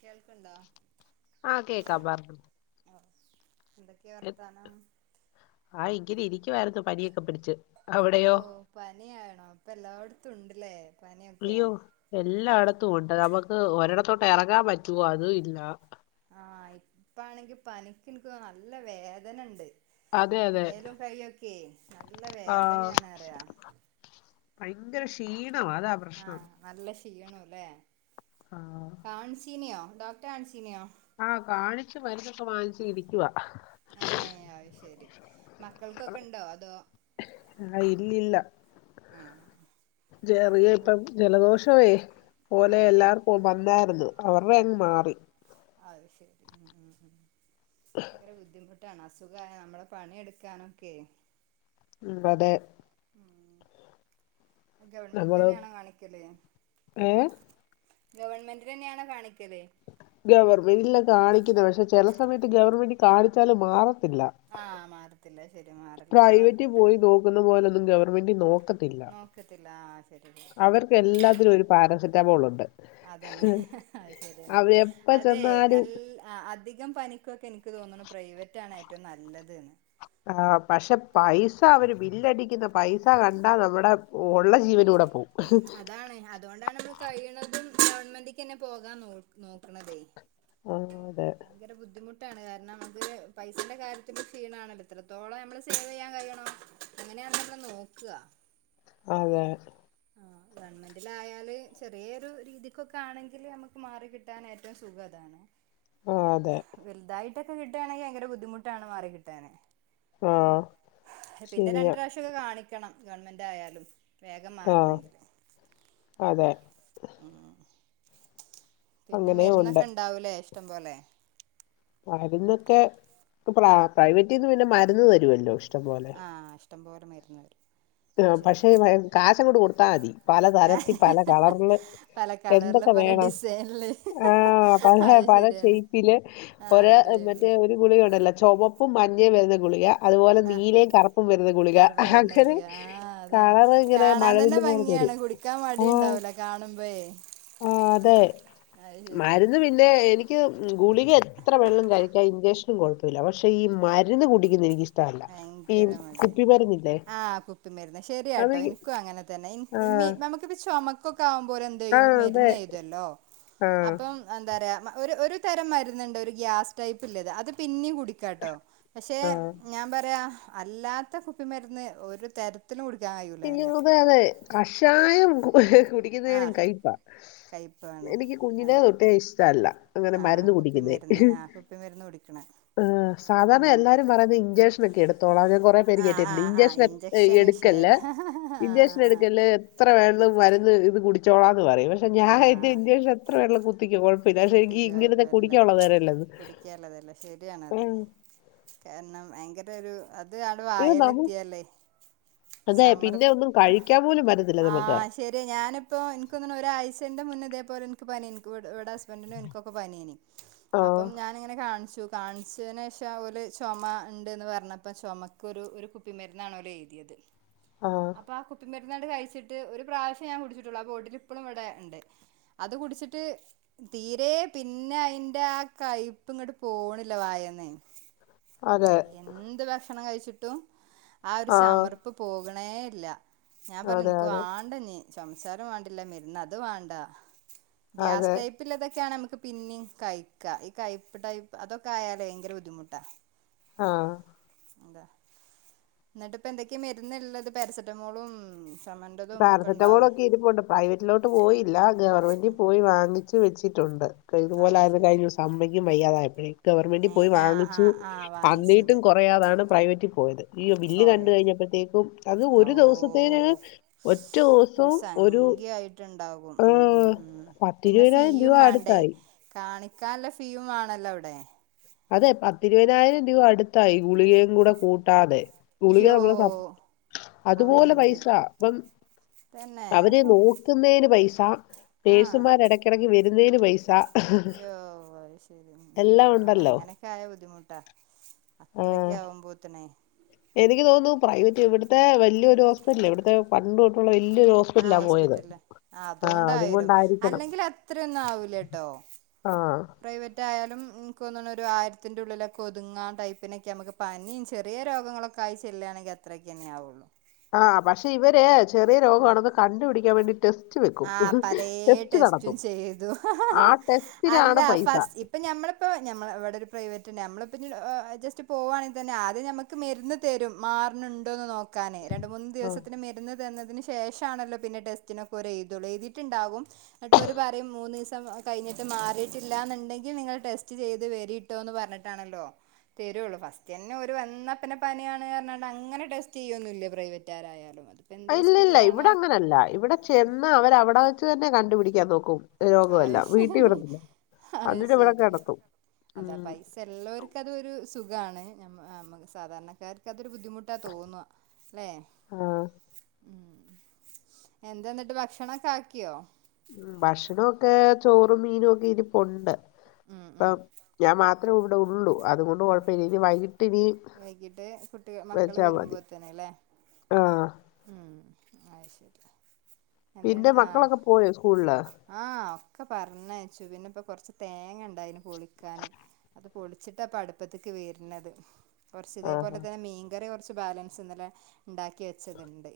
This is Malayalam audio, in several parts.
കേൾക്കുണ്ടോ? ആഹ് കേക്കാ പറ്ഞ്ഞോ? എന്തൊക്കെയാ വർത്താനം ആ ഇങ്കി നിരി ക്ക് ക്കുവാര്ന്ന് പനിയ പഠിച്ച് അവിടെയോ ഉണ്ട്ല്ലേ? അയ്യോ എല്ലാടത്തും ഒണ്ട് നമക്ക് ഒരടത്തോട്ട് എറങ്ങാ ങ്ങാൻ പറ്റുവോ അതും ഇല്ലാ- ആഹ് ഇപ്പ ആണെങ്കി പനിക്ക്ക്ക നല്ല വേദന ണ്ട്- അതെ അതെ മേലും കയൊക്കെയെ നല്ല ആഹ് വേദനയാണെന്നറിയോ? ഭയങ്കര ക്ഷീണം ണവാ അതാ പ്രശ്നം. ചെയ്യണം അല്ലേ? ആഹ് ഫാൻസിനയോ? ഡോക്ടർ അൻസിനെയോ? ആഹ് കാണിച്ചു മരുന്നൊക്കെ വാങ്ങിച്ചു ഇരിക്കുവാ അയ്ശരി മക്കൾക്കൊക്കെ ഇണ്ടോ അതോ? ആഹ് ഇല്ലില്ല ആഹ് ചെറിയ മക്കൾക്ക് ഇപ്പഴ്ത്തെ ജലദോഷ് [unintelligible] പോലെ ആഹ് ആഹ് എല്ലാർക്കും വന്നായിരുന്നു. അവരുടെ അങ്ങ് മാറി. അത് ശരി ഉം ഉം ഭയങ്കര ബുദ്ധിമുട്ട് താണ് അസുഖം ആയാൽ നമ്മള് പണിയെടുക്കാനൊക്കെ ഉം അതെ. ഗവൺമെന്റ് നമ്മള് തന്നെയാണോ കാണിക്കല്? ഏഹ് ഗവണ്മെന്റിലെന്നെയാണോ കാണിക്കല്? ഗവർമെന്റിലാ കാണിക്കുന്നെ പക്ഷേ ചില സമയത്ത് ഗവൺമെന്റിൽ കാണിച്ചലും മാറും. ത്തില്ല. [unintelligible] മാറില്ല മാറി പ്രൈവറ്റിൽ കിട്ട പോയി നോക്കുന്ന പോലൊന്ന് ഗവർമെന്റിൽ നോക്ക് നോക്കത്തില്ല ആ ശരി അവർക്ക് എല്ലാത്തിനും ഒരു പാരസെറ്റാമോൾ ഉണ്ട് അതന്നെ അത് ശരിയാണ് അവരെപ്പ അതെ ചെന്നാലും നല്ല അധികം പനിക്കൊക്കെ എനിക്ക് തോന്നുന്നു പ്രൈവറ്റാണ് ഏറ്റവും നല്ലത് ന്ന് ആ പക്ഷെ പൈസ അവര് ബില്ലടിക്കുന്ന പൈസ കണ്ടാ നമ്മുടെ ഉള്ള ജീവനൂടെ പോകും. അതാണ് അതുകൊണ്ടാണ് നമ്മള് കഴിയണതും ഗവൺമെന്റിക്കന്നെ പോകാൻ നോ നോക്കണതേ. ആ അതെ. ഭയങ്കര ബുദ്ധിമുട്ടാണ് കാരണം അത് പൈസന്റെ കാര്യത്തി ക്ഷീണാണല്ലോ എത്രത്തോളം നമ്മള് സേവ് ചെയ്യാൻ കഴിയണോ അങ്ങനെയാണല്ലോ നമ്മള് നോക്കുക. അതെ ആ ഗവണ്മെന്റിലായാല് ചെറിയൊരു രീതിക്കൊക്കെ ആണെങ്കില്, നമുക്ക് മാറി കിട്ടാൻ ഏറ്റവും സുഖതാണ്. ആ, അതെ വലുതായിട്ട് ക്കെ കിട്ടുവാണെങ്കിൽ ഭയങ്കര ബുദ്ധിമുട്ടാണ് മാറി കിട്ടാന്. ആ പിന്നെ ശരിയാ രണ്ട് പ്രാവശ്യൊക്കെ കാണിക്കണം. ഗവൺമെന്റ് ആയാലും വേഗം ആഹ് മാറണെങ്കില് അതെ. ഉ [inaudible] ഉം പിന്നെ മരുന്നൊക്കെ ഇണ്ടാവൂലേ ഇഷ്ടം പോലെ മരുന്നൊക്കെ പ്ര ഉം പ്രൈവറ്റീന്ന് പിന്നെ മ ഇന്ന് വരുമല്ലോ? ഇഷ്ടം പോലെ. [unintelligible] പോലെ മരുന്ന് തരും. ആ പക്ഷേ കാശങ്ങട് കൊടുത്താൽ മതി പലതരത്തിൽ പല കളറില് പല കളറില് എന്തൊക്കെ പല വേണം ഡിസൈനില് ആഹ് പല അത് പല ശരിയാണ് ഷേപ്പില് ആ ഒര അവിടെ മറ്റേ ഒരു ഗുളികയുണ്ടല്ലോ ചുവപ്പും മഞ്ഞയും വരുന്ന ഗുളിക അതുപോലെ ആ നീലയും കറുപ്പും വരുന്ന ഗുളിക കറുപ്പം വരുന്ന അങ്ങനെ ഗുളിക ആ അതാണ് കളർ ഇങ്ങനെ കാണാൻ തന്നെ മഴവില്ല് പോലെ ഭംഗിയാണ് തരും കുടിക്കാൻ ആഹ് മടിയുണ്ടാവൂല കാണുമ്പോഴേ ആഹ് അതെ അത് ശരിയാ മരുന്നു പിന്നെ എനിക്ക് ക്ക് ഗുളിക എത്ര വേണേലും കഴിക്കാ ഇൻഞ്ചെക്ഷനും കുഴപ്പമില്ല പക്ഷേ ഈ മരുന്ന് കുടിക്കുന്ന എനിക്ക് ഇഷ് ടല്ല ഈ ഭയങ്കര കുപ്പി മരുന്നില്ലേ? പ്പി മരുന്ന് ശരിയാട്ടോ അതെനിക്ക് എനിക്കും അങ്ങനെ തന്നെ എനി ആഹ് നമുക്കിപ്പോ ചൊമ ആകുമ്പോര് എന്ത്‌ ചെയ്യും ആഹ് അതെ മരുന്ന് എയ്തുവല്ലോ? ആഹ് അപ്പം എന്ത തര ഒരു തരം മരുന്നുണ്ട് ഒരു ഗ്യാസ് ടൈപ്പ് ഇല്ലത് അത് പിന്ന കു കുടിക്കാട്ടോ പക്ഷെ ആഹ് അ അല്ലാത്ത കുപ്പിമരുന്ന് ഒരു തരത്തിലും കുടിക്കാൻ കഴിയൂല പിന്നെ പറയാ ഞമ്മക്കത് കഷായം ആ കുടിക്കുന്നതിനലും കയ്പ്പാ കയ്പ്പാണ് എനിക്ക് കുഞ്ഞിനെ അത് തെട്ടേ ഇഷ്ടമല്ല അങ്ങനെ ആഹ് മരുന്ന് കുടിക്കുന്നേ കുപ്പിമരുന്ന് ആഹ് കുപ്പിമരുന്ന് കുടിക്കണെ ഏ സാധാരണ ഉം എല്ലാരും പറയുന്ന ഇഞ്ചക്ഷനൊക്കെ എടുത്തോളാം ഞാൻ കൊറെേ പേര് ആഹ് കേയറ്റിട്ടുണ്ട് ആഹ് ആഹ് ഇഞ്ചക്ഷൻ എടുക്കല്ല വിഷയല്ല ഇഞ്ചെക്ഷൻ ആഹ് ആഹ് എടുക്കല്ലേ എ എത്ര വെള്ളം മരുന്ന് ഇത് കുടിച്ചോളാ എന്ന് പറയും പക്ഷെ ഞാൻേഷം എത്ര വെള്ളം കുത്തിക്കയപ്പോല്ലേ നേരമല്ലത് കുടിക്കാലതല്ല ശരിയാണത് കാരണം ഭയങ്കര രു അത് അടെ ഇത് വായൽ നമ്മ എത്തിയല്ലേ അതെ പിന്നെ ചമർപ്പ ഒന്നും കഴിക്കാൻ പോലും പറ്റത്തില്ല ആ നമുക്ക് ശരി ഞാനിപ്പോ എനിക്കൊന്ന്ണ ഒരാഴ്ചന്റെ മുന്നേ ഇതേപോലെ ൻ ക്ക് പനെ ൻക്ക് വ് വ്ടെ ഹസ് നും ൻക്കൊക്കെ പനിയനേ ആ അപ്പം ഞാനിങ്ങനെ കാൺച്ചു കാൻച്ചേനേഷ ഓല് ചാെമ ണ്ട്ന്ന് പറഞ്ഞപ്പ ചൊമക്ക് ഒരു ഒരു കുപ്പിമരുന്നാണ് ഓലെയ്തിയേത് അപ്പൊ ആ കുപ്പി മെ രുന്ന് കഴിച്ചിട്ട് ഒരു പ്രാവശ്യം ഞാൻ കുടിച്ചിട്ടുള്ളൂ ആ ബോട്ടിൽ ഇപ്പളും ഇവിടെ ഇണ്ട് അത് കുടിച്ചിട്ട് തീരെ പിന്നെ അയിന്റെ ആ കൈപ്പ് ഇങ്ങട്ട് പോണ്ല്ല വായേന്നേ അതെ ഷണം കയ്ച്ചിട്ടും ആ ഒരു ചമർപ്പ് പോക ണേല്ല ഞാൻ പറഞ്ഞു അതെ ൻക്ക് അതെ വാണ്ടഞ്ഞ് ചൊമച്ചാലും വേണ്ടില്ല മര്ന്ന് അത് വാണ്ട ഗ്യാസ് അതെ ടൈപ്പ് ക്കെയാണെ മ്മക്ക് പിന്നിം കയ്ക്ക ഈ കയ്പ്പ് ടൈപ് അതൊക്കെ ആയാലെ ഭയങ്കര ബുദ്ധിമുട്ടാ ആ താ ന്ന്ട്ട് പ്പ എന്തെക്കെ മര്ന്ന്ള്ളത് പാരസെറ്റമോളും ചുമൻ്റെതും ഒക്കെ പാരസെറ്റമോൾ ഉണ്ടാവും ഒക്കെ ഇരുപ്പുണ്ട് പ്രൈവറ്റിലോട്ട് പോയില്ല ഗവൺമെന്റി പോയി വാങ്ങിച്ചു വെച്ചിട്ടുണ്ട് അത് ഇത്‌പോലെയത് ശരി കഴിഞ്ഞുസമ്മയ്ക്കും വയ്യാതായപ്പോഴേ ഗവൺമെന്റ് ഏ പോയി ആ ആ വാങ്ങിച്ചു ആ വാങ്ങിച്ചത് അന്നിട്ടും കാെറയാതാണ് പ്രൈവറ്റി പോയത് യ്യോ ബില്ല് കണ്ട് പോയത് കഴിഞ്ഞപ്പോഴത്തേക്കും അത് ഒരു അവൂ ദിവസത്തേന് ഒറ്റ ഒരു ദിവസവും സംഖ്യായിട്ട്ണ്ടാകും ആ, ഉം ഉം ഉം പിന്നെ പത്തിരുപതിനായിരം രൂപ ഫീയും മാണ്ടേ അടുത്തായി കാണിക്കാൻല്ല ഫീയും വാണല്ലൊവ്ടെ അതെ പത്തിരുപതിനായിരം രൂപ അടുത്തായി ഗുളികയും കൂടെ കൂട്ടാതെ ഗുളിക യ്യോ നമ്മള് പ അവ അതുപോലെ പൈസ എന്തൊരു അപ്പം തന്നെ അവരെ നോക്കുന്നേയ്ന് പൈസ നേഴ്സുമാരെടക്കെടക്ക് വരുന്നേയ്ന് പൈ ച യോ അയ്ശെരി ഉം ഉം ഉം എല്ലാം ഔ ഉണ്ടല്ലോ അങ്ങനെ ആയ ബുദ്ധിമുട്ടാ ആഹ് അത്രെക്കെ ആവുമ്പോത്തിനെ എനിക്ക് തോന്നുന്നു പ്രൈവററ്റ് ഇവിട്ത്തെ വല്ല്യ ഒരു ഹോസ്പിറ്റൽ ഇവിടുത്തെ പണ്ട് തൊട്ടുള്ള വലിയൊരു ആ ഹോസ്പിറ്റലാ പോയത് ഹോസ്പിറ്റല് ആ ആഹ് അതുകൊണ്ടായരും അതുകൊണ്ടായിരിക്കണം അല്ലെങ്കില് അത്രൊന്നും ആവൂല ട്ടോ ആഹ് പ്രൈവറ്റ് ആയാല് ഉം നക്കോന്ന്ണ് ഒരു ആയിര്ത്തിന്റുള്ളിലൊക്ക ഒതുങ്ങാൻ ടൈപ്പിനൊക്കെ നമ്ക്ക് പനിം ചെറിയ രോഗങ്ങളൊക്കായി ചെല്ലായാണെങ്കി അത്രേക്കെന്നെ ആവൊള്ളു ആഹ് പക്ഷേ ഇവര് ചെറിയ രോഗവാണെന്ന് കണ്ട്പിടിക്കാൻ വേണ്ടി ടെസ്റ്റ് വെക്കും ആ പലേ ടെസ്റ്റ് ടെസ്റ്റും നടത്തും ചെയ്തു ഹ ഹ ഹ ആ അല്ല ടെസ്റ്റിനാണ് പൈസ ഫസ്റ്റ് ഇപ്പ ഞമ്മള് പ്പോ ഞമ്മള് ഇവിടൊരു പ്രൈവ നമ്മളിപ്പിനി അഹ് ജസ്റ്റ് പോവാണെ തന്നെ ആദ്യം നമക്ക് മെര്ന്ന് തെരും മാർണ് ണ്ടോന്ന് നോക് ക്കാനെ രണ്ട് മൂന്ന് ആഹ് ദിവസത്തിന് മെര്ന്ന് തന്നതിന് ശേഷാണല്ലോ പിന്നെ ടെസ്റ്റിനൊക് ഓര് എയ്തൊള്ളു എയ്തിട്ട്ണ്ടാവും ന്ന്ട്ട് ഓര് പറയും മൂന്നിസം കയ്ഞ്ഞിട്ട് മാറീട്ടില്ല ന്ന്ണ്ടെങ്കി നിങ്ങൾ ടെസ്റ്റ് ചെയ്ത് വരിട്ടോ ന്ന് പർഞ്ഞ്ട്ടാണല്ലോ തെരുള്ളൂ ഫസ്റ്റന്നെ ഒര് വന്നപ്പന്നെ പനിയാണ് അങ്ങനങ്ങട്ട് ടെസ്റ്റ് എയ്യൊന്നുല്ല പ്രൈവറ്റാരായാലും ഇല്ല ഇല്ല ഇവിടെ അങ്ങനല്ല ഇവിട ചെന്ന് അവരവ്ടെ വെച്ച് തന്നെ കണ്ടുപിടിക്കാൻ നോക്കും രോഗമല്ല അത് വീട്ടിൽ ശേഹ്ഹ് വിടത്തില്ല അത് എന്നിട്ട് ഇവിടെ ശരി കിടത്തും അതാ ഉം പൈസ ള്ളോർക്ക് അതൊരു സുഖാണ് ഞമ്മ് നമ്മ സാധാര്ണക്കാർക്കത് ഒരു ബുദ്ധിമുട്ടാ തോന്നുവ ല്ലെ ആഹ് ഉം എന്ത ന്നിട്ട് ഭക്ഷണൊക്കാക്ക്യോ ഉം ഭക്ഷണൊക്കെ ചോറും മീനുക്കെ ഇരിപ്പുണ്ട് ഉം ഉം പ്പം ഞാ മാ ത്ര വ്ടുള്ളു അതുകൊണ്ട് ആ കൊഴ്പ്പില്ല ഇനി വൈകിട്ടിനി വൈകിട്ട് കുട്ടി മക്കള് വെച്ചാ മതി വരുമ്പോത്തന്നെ ആഹ് ആഹ് ശരി പിന്നെ എന്തേണ്ടാഹ് മക്കളൊക്കെ പോയോ സ്കൂളില് ആഹ് ഒക്ക പർഞ്ഞ് ഷുവിന് പ്പൊ കൊർച്ച് തേങ്ങണ് ണ്ടയ്ന് പൊളിക്കാന് അത് പൊളിച്ചിട്ടാ പ്പട്പ്പത്ത്ക്ക് വെര്ണത് കൊർച്ച് ആഹാ തേപോലെ തന്നെ മീൻകറി കൊർച്ച് ബാലൻസ് ഇന്നലെ ണ്ടാക്കി വെ ച്ചത്ണ്ട്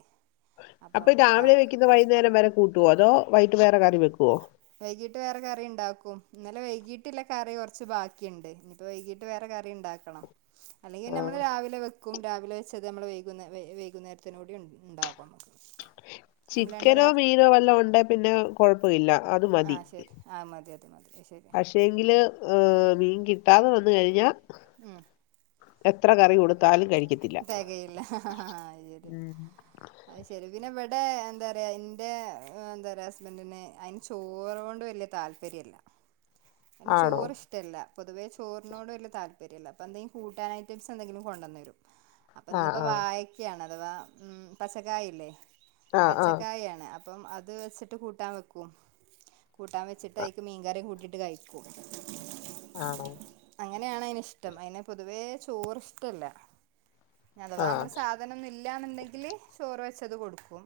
അപ്പൊ രാവിലെ വെക്കുന്നെ വൈന്നേരം വരെ കൂട്ടുവോ അതോ വൈട്ട് വേറെ കറി വെക്കുവോ വൈകീട്ട് വേറെ കറി ണ്ടാക്കും ന്നലെ വൈകീല കറി കൊർച്ച് ബാക്കിണ്ട് നിപ്പോ വൈകീട്ട് വേറെ കറി ണ്ടാക്കണം അല്ലെങ്കി ആ. നമ്മള് രാവിലെ വെ ക്കും രാവിലെ വെച്ചത് നമ്മള് വൈകുന്ന വെ വൈകുന്നേര്ത്തിനൂടി ണ്ടാകുമ്മക്ക് ചിക്കനോ മീനോ വല്ലോണ്ടെ പിന്നെ കുഴപ്പവില്ല ആഹ് ശരി ആ മതി അത് മതി അഅ്ശരിയാ ആ മീൻ കി [unintelligible] വന്ന് കഴിഞ്ഞാ എത്ര കറി കൊടു തെകയില്ല അയ് ശരി ഉം. അത് ശരി പിന്നെ വെ ഇടെ എന്താ പറയാ എന്റെ ഉം എന്താ പറിയാ ഹസ്ബന്റ്ന് അയിന് ചോറ് കൊണ്ട് വല്ല്യ താല്പര്യല്ല ആണോ ചോറ് ഇഷ്ടല്ല പൊതുവേ ചോറിനോട് വലിയ താല്പര്യം [unintelligible] അപ്പ എന്തേലും കൂട്ടാ ഐറ്റം എന്തെങ്കിലും കൊണ്ടന്ന് അപ്പൊ ആ ഇന്നിപ്പോ ആ വായക്കാണ് അഥവാ ഉം പച്ചക്കായല്ലേ ആ ആ പച്ചക്കായാണ് അ അപ്പം അത് വെച്ചിട്ട് കൂട്ടാൻ വെക്കും കൂട്ടാൻ വച്ചിട്ട അയ്ക്ക് മീങ്കറി കൂട്ടിട്ട് ട്ട കഴിക്കും ആണോ അങ്ങനെയാണ് അതയിന് ഇഷ്ടം അയിന് പൊതുവേ ചോറി ഇഷ്ടമല്ല ആ അഥവാ നമ്മള് സാധനൊന്ന ഇല്ല ല്ലാന്നുണ്ടെങ്കിൽ ചോറ് വെച്ചത് കൊടുക്കും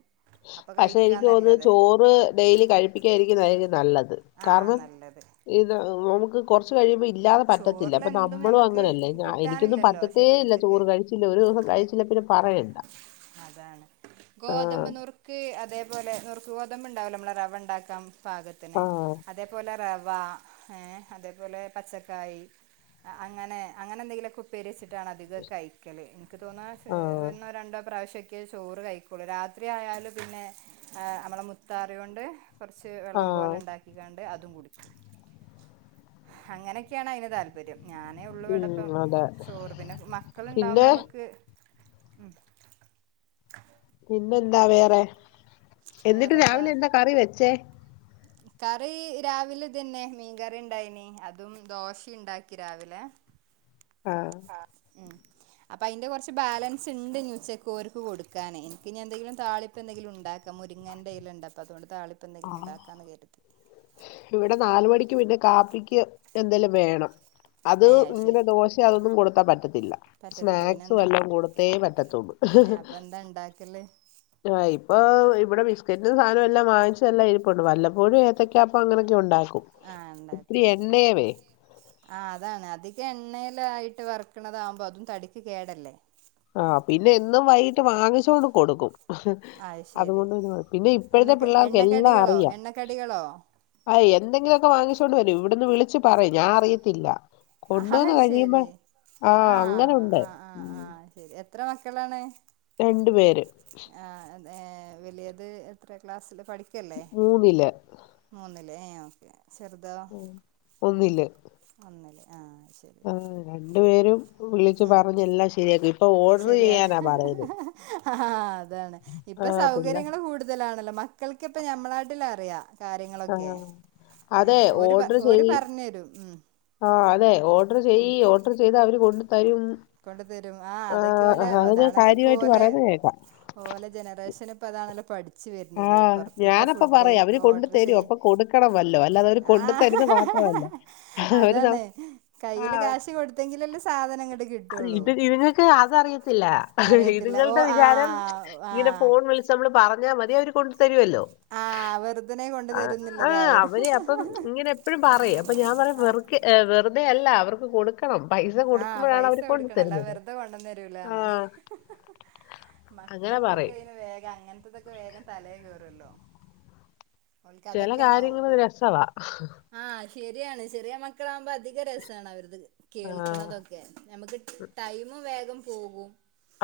അപ്പൊ പക്ഷേ എനിക്ക് തോന്നുന്നു കഴിക്കാന്നല്ലത് ചോറ് ഡെയിലി കഴിപ്പിക്കാായിരിക്കുന്നായിരിക്കും നല്ലത് ആഹ് കാരണം നല്ലത് ഇത് നു കുറച്ച് കഴിയുമ്പ ഇത് ഇല്ലാതെ പറ്റത്തില്ല അപ്പൊ ചോറിലെന്തും നമ്മളും ഞമ്മക്ക് അങ്ങനെയല്ലേ ഞ എനിക്കൊന്നും കിട്ടാനില്ലല്ലോ പറ്റത്തേ ഇല്ല ശരീരത്ത്ക്ക് ചോറ് കഴിച്ചില്ല ഒരു ദിവസം കഴിച്ചില്ല പിന്നെ പറയണ്ട ആ ക്ക് അതേപോലെ നുർക്ക് ഗോതമ്പ് ഉണ്ടാവുമല്ലോ നമ്മളെ റവ ഉണ്ടാക്കാം പാകത്തിന് ആഹ് അതേപോലെ റവ വാ ഏ അതേപോലെ പച്ചക്കറി ക്കായി അങ്ങനെ അങ്ങനെ എന്തെങ്കിലുംക്കേ ഉപ്പരിെച്ചിട് അധിക കയ്ക്കല് എനിക്ക് തോന്ന ആഹ് എന്നോ രണ്ടോ പ്രാവശ്യ ക്കേ ചോറ് കഴിക്കുള്ളൂ രാത്രി ആയാല പിന്നെ നമ്മളെ മുത്താറി കൊണ്ട് കുറച്ച് വെള്ളം പോലെ ആഹ് ഉണ്ടാക്കിക്കാണ്ട് വിടെ അതും അങ്ങനൊക്കെയാണ് അയ്ന് താല്പര്യം ഞാനേ ഉള്ളു എവിടപ്പം ഉം അതെ. ചോറ് പിന്നെ മക്കൾ ഇണ്ടാവ്പോ പിന്നെ നമക്ക് ഉം പിന്നെന്താ വേറെ എന്നിട്ട് വേറെന്താ രാവിലെ എന്താ കറി വെച്ചേ കറി രാവിലെതന്നെ മീൻകറി ഉണ്ടായിനി അതും ദോശുണ്ടാക്കി രാവിലെ ആഹ് ഉം അപ്പൊ അതിന്റെ കുറച്ച് ബാലൻസ് ഉണ്ട് ഉച്ചക്കർക്ക് കൊടുക്കാൻ എനിക്ക്നി എന്തെങ്കിലും താളിപ്പ് എന്തെങ്കിലും ഉണ്ടാക്കാം മുരിങ്ങേൻന്റെയ്ൽ ഉണ്ട അപ്പ അതുകൊണ്ട് താളിപ്പ് എന്തെങ്കിലും ആഹ് ഉണ്ടും ഇവിടെ നാല് മണിക്ക് പിന്നെ കാപ്പിക്ക് എന്തേലും വേണം അത് ഏഹ് ഇങ്ങനെ ശരി ദോശ അതൊന്നും കൊടുത്താ പറ്റത്തില്ല പറ്റത്തില്ല പിന്നെ സ്നാക്സും എന്താ എല്ലാം കൊടുത്തേ പറ്റത്തുള്ളൂ ഏഹ് അപ്പൊ എന്താ ഉണ്ടാക്കല് ആ ഇപ്പൊ ഇവിടെ ക്രിക്കറ്റ് സാധനല്ലാം വാങ്ങിച്ച് എല്ലാ ഇരിപ്പുംണ്ട് വല്ലപ്പോഴും ഏത്തക്ക അപ്പം അങ്ങനൊക്കെ ഉണ്ടാക്കി ആഹ് ഉണ്ടക്കും ശരി ആ അതാണ് അതിക എണ്ണ യിട്ട് വറക്കണതാകുമ്പോ അതും തടിക്ക് കേടല്ലേ ആഹ് പിന്നെ എന്നും വൈകിട്ട് വാങ്ങിച്ചോണ്ട് കൊടുക്കും അത് ശരി അതുകൊണ്ട് തന്ന പിന്നെ എണ്ണ ഇപ്പോഴത്തെ പിള്ളേർക്ക് എല്ലാം എണ്ണക്കടികളോ അറിയാം എണ്ണക്കടികളോ അ എന്തെങ്കിലുമൊക്കെ വാങ്ങിച്ചോണ്ട് വരും ഇവിടന്ന് വിളിച്ച കുച്ച് പറയായും ഞാൻ അറിയത്തില്ല അത് കൊണ്ടുവന്ന് കഴിയുമ്പോ ശരി ആഹ് അങ്ങനെുണ്ട് ആഹ് ആഹ് ഉം ആഹ് ശരി എത്ര മക്കളാണ് രണ്ടു പേര് ആഹ് വലിയത് എത്ര ക്ലാസ്സിൽ പഠിക്ക കേല്ലേ മൂന്നില് മോന അല്ലെ ഓക്കെ ചെറുതോ ഉം ഒന്നില് ഒന്നില് ആഹ് ശരി ആഹ് രണ്ടു പേരും വിളിച്ചു പറഞ്ഞെല്ലാം ശരിയാക്കി ശരിയാ ആഹ് അതാണ് ഇപ്പൊ ആഹ് പിള്ള സൗകര്യങ്ങൾ കൂടുതലാണല്ലോ മ മക്കൾക്കിപ്പം ഞമ്മളാട്ടിൽ അറിയാം കാര്യങ്ങളൊക്കെ ആഹ് അതെ ഏഹ് ഒരു ഓർഡർ ഒരുര് ചെയ് പറഞ്ഞു തരും ഉം ഡർ ചെയ് ഓർഡർ ചെയ്ത കൊണ്ടു തരും കൊണ്ട് തരും ആഹ് അതൊക്കെ പോലെ ആഹ് അത് ഞാൻ അതാണല്ലോലെ കാര്യമായിട്ട് പോഓലെ പറയുന്ന കേക്കാം ഓലെ ജനറേഷൻ ഇപ്പതാണല്ല പഠ ച്ച് വരുന്നത് ആഹ് പുറത്തിത്തെ ഞാനപ്പ ഫുഡ് പറയും അവര് കൊണ്ട് ഓർഡർ തരും ചെയ് അപ്പൊ കൊടുക്കണം വല്ലോ അല്ലാതെ അവര് കൊണ്ട് ആഹ് തരുന്ന മാത്രമല്ല അവര് ന അതാണ് കയ്യിലെ കാശ് കൊടുത്തെങ്കിലല്ലേ സ് സാധനങ്ങട് കി അത് ഇത് നിങ്ങക്ക് അതറിയത്തില്ല അയീ അറിയത്തില്ല ഓ ഇതുങ്ങളുടെ ആ വിചാരം ആ ഇങ്ങനെ ഫോൺ വിളിച്ച് നമ്മള് പറ പർഞ്ഞാ മതി അവര് കൊ തരൊല്ലോ ആ വെറുതനെ കൊണ്ട് ആഹ് തരുന്നുള്ളതായിരു അവര് അപ്പം ഇങ്ങനെ എപ്പഴും പറിം അപ്പൊ ഞാം പറിം വെറ്കെ അ് വെറ്തെ അല്ല അവർക്ക് കൊട്ക്ക് ക്കണം പൈസ കൊടുക്ക ആ പൈസ കൊടുക്കണം അല്ല വെറുതെ കൊണ്ടന്ന് തരൂലാന്ന് ആഹ് അങ്ങനെ മക്കൾക്കൊക്കെ പറയും അന് വേഗം അങ്ങനത്തതൊക്കെ വേഗം തലേകേറും കേറുല്ലോ ചില കാര്യങ്ങൾ രസവാ ശെര്യാണ് ചെറിയ മക്കളാവുമ്പോ അധിക രസാണ് അവര്ത്. കേൾ ആഹ് ക്ക്ണതൊക്കെ നമക്ക് ടൈമ് വേഗം പോകും.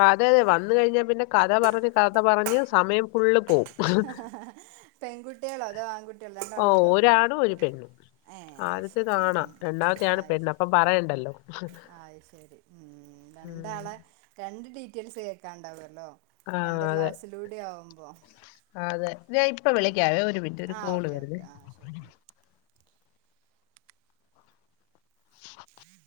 അതെ യതെ വന്ന് കഴിഞ്ഞാ പിന്നെ കഥ പറഞ്ഞ് കഥ പറഞ്ഞ് സമയം ഫുള്ള് പോവും പെൺകുട്ട്യേളോ അതോ ആൺകുട്ട്യേളോ ഓ രണ്ടാളുണ്ടോ ഒരാണും ഒരു പെണ്ണും ഏ അഅ് ശെരി ഉം ആദ്യത്തേതാണാ രണ്ടാമത്തെയാണ് ഉം പെണ്ണ് അപ്പം പറയണ്ടല്ലോ അഅ് ശെരി ഉം ഉം ഉം. രണ്ടാളെ രണ്ട് ഡീറ്റേൽസ് കേക്കാണ്ടാവ ല്ലോ ആ രണ്ട് അതെ ക്ലാസ്സിലൂടെ ആവു അതെ ഞാൻ ഇപ്പൊ വിളിക്കാവേ ഒരു മിനിറ്റ് ഒരു ആഹ് കോള് ഓക്കെ വരുന്നെ ഓക്കെ ആഹ് ശരി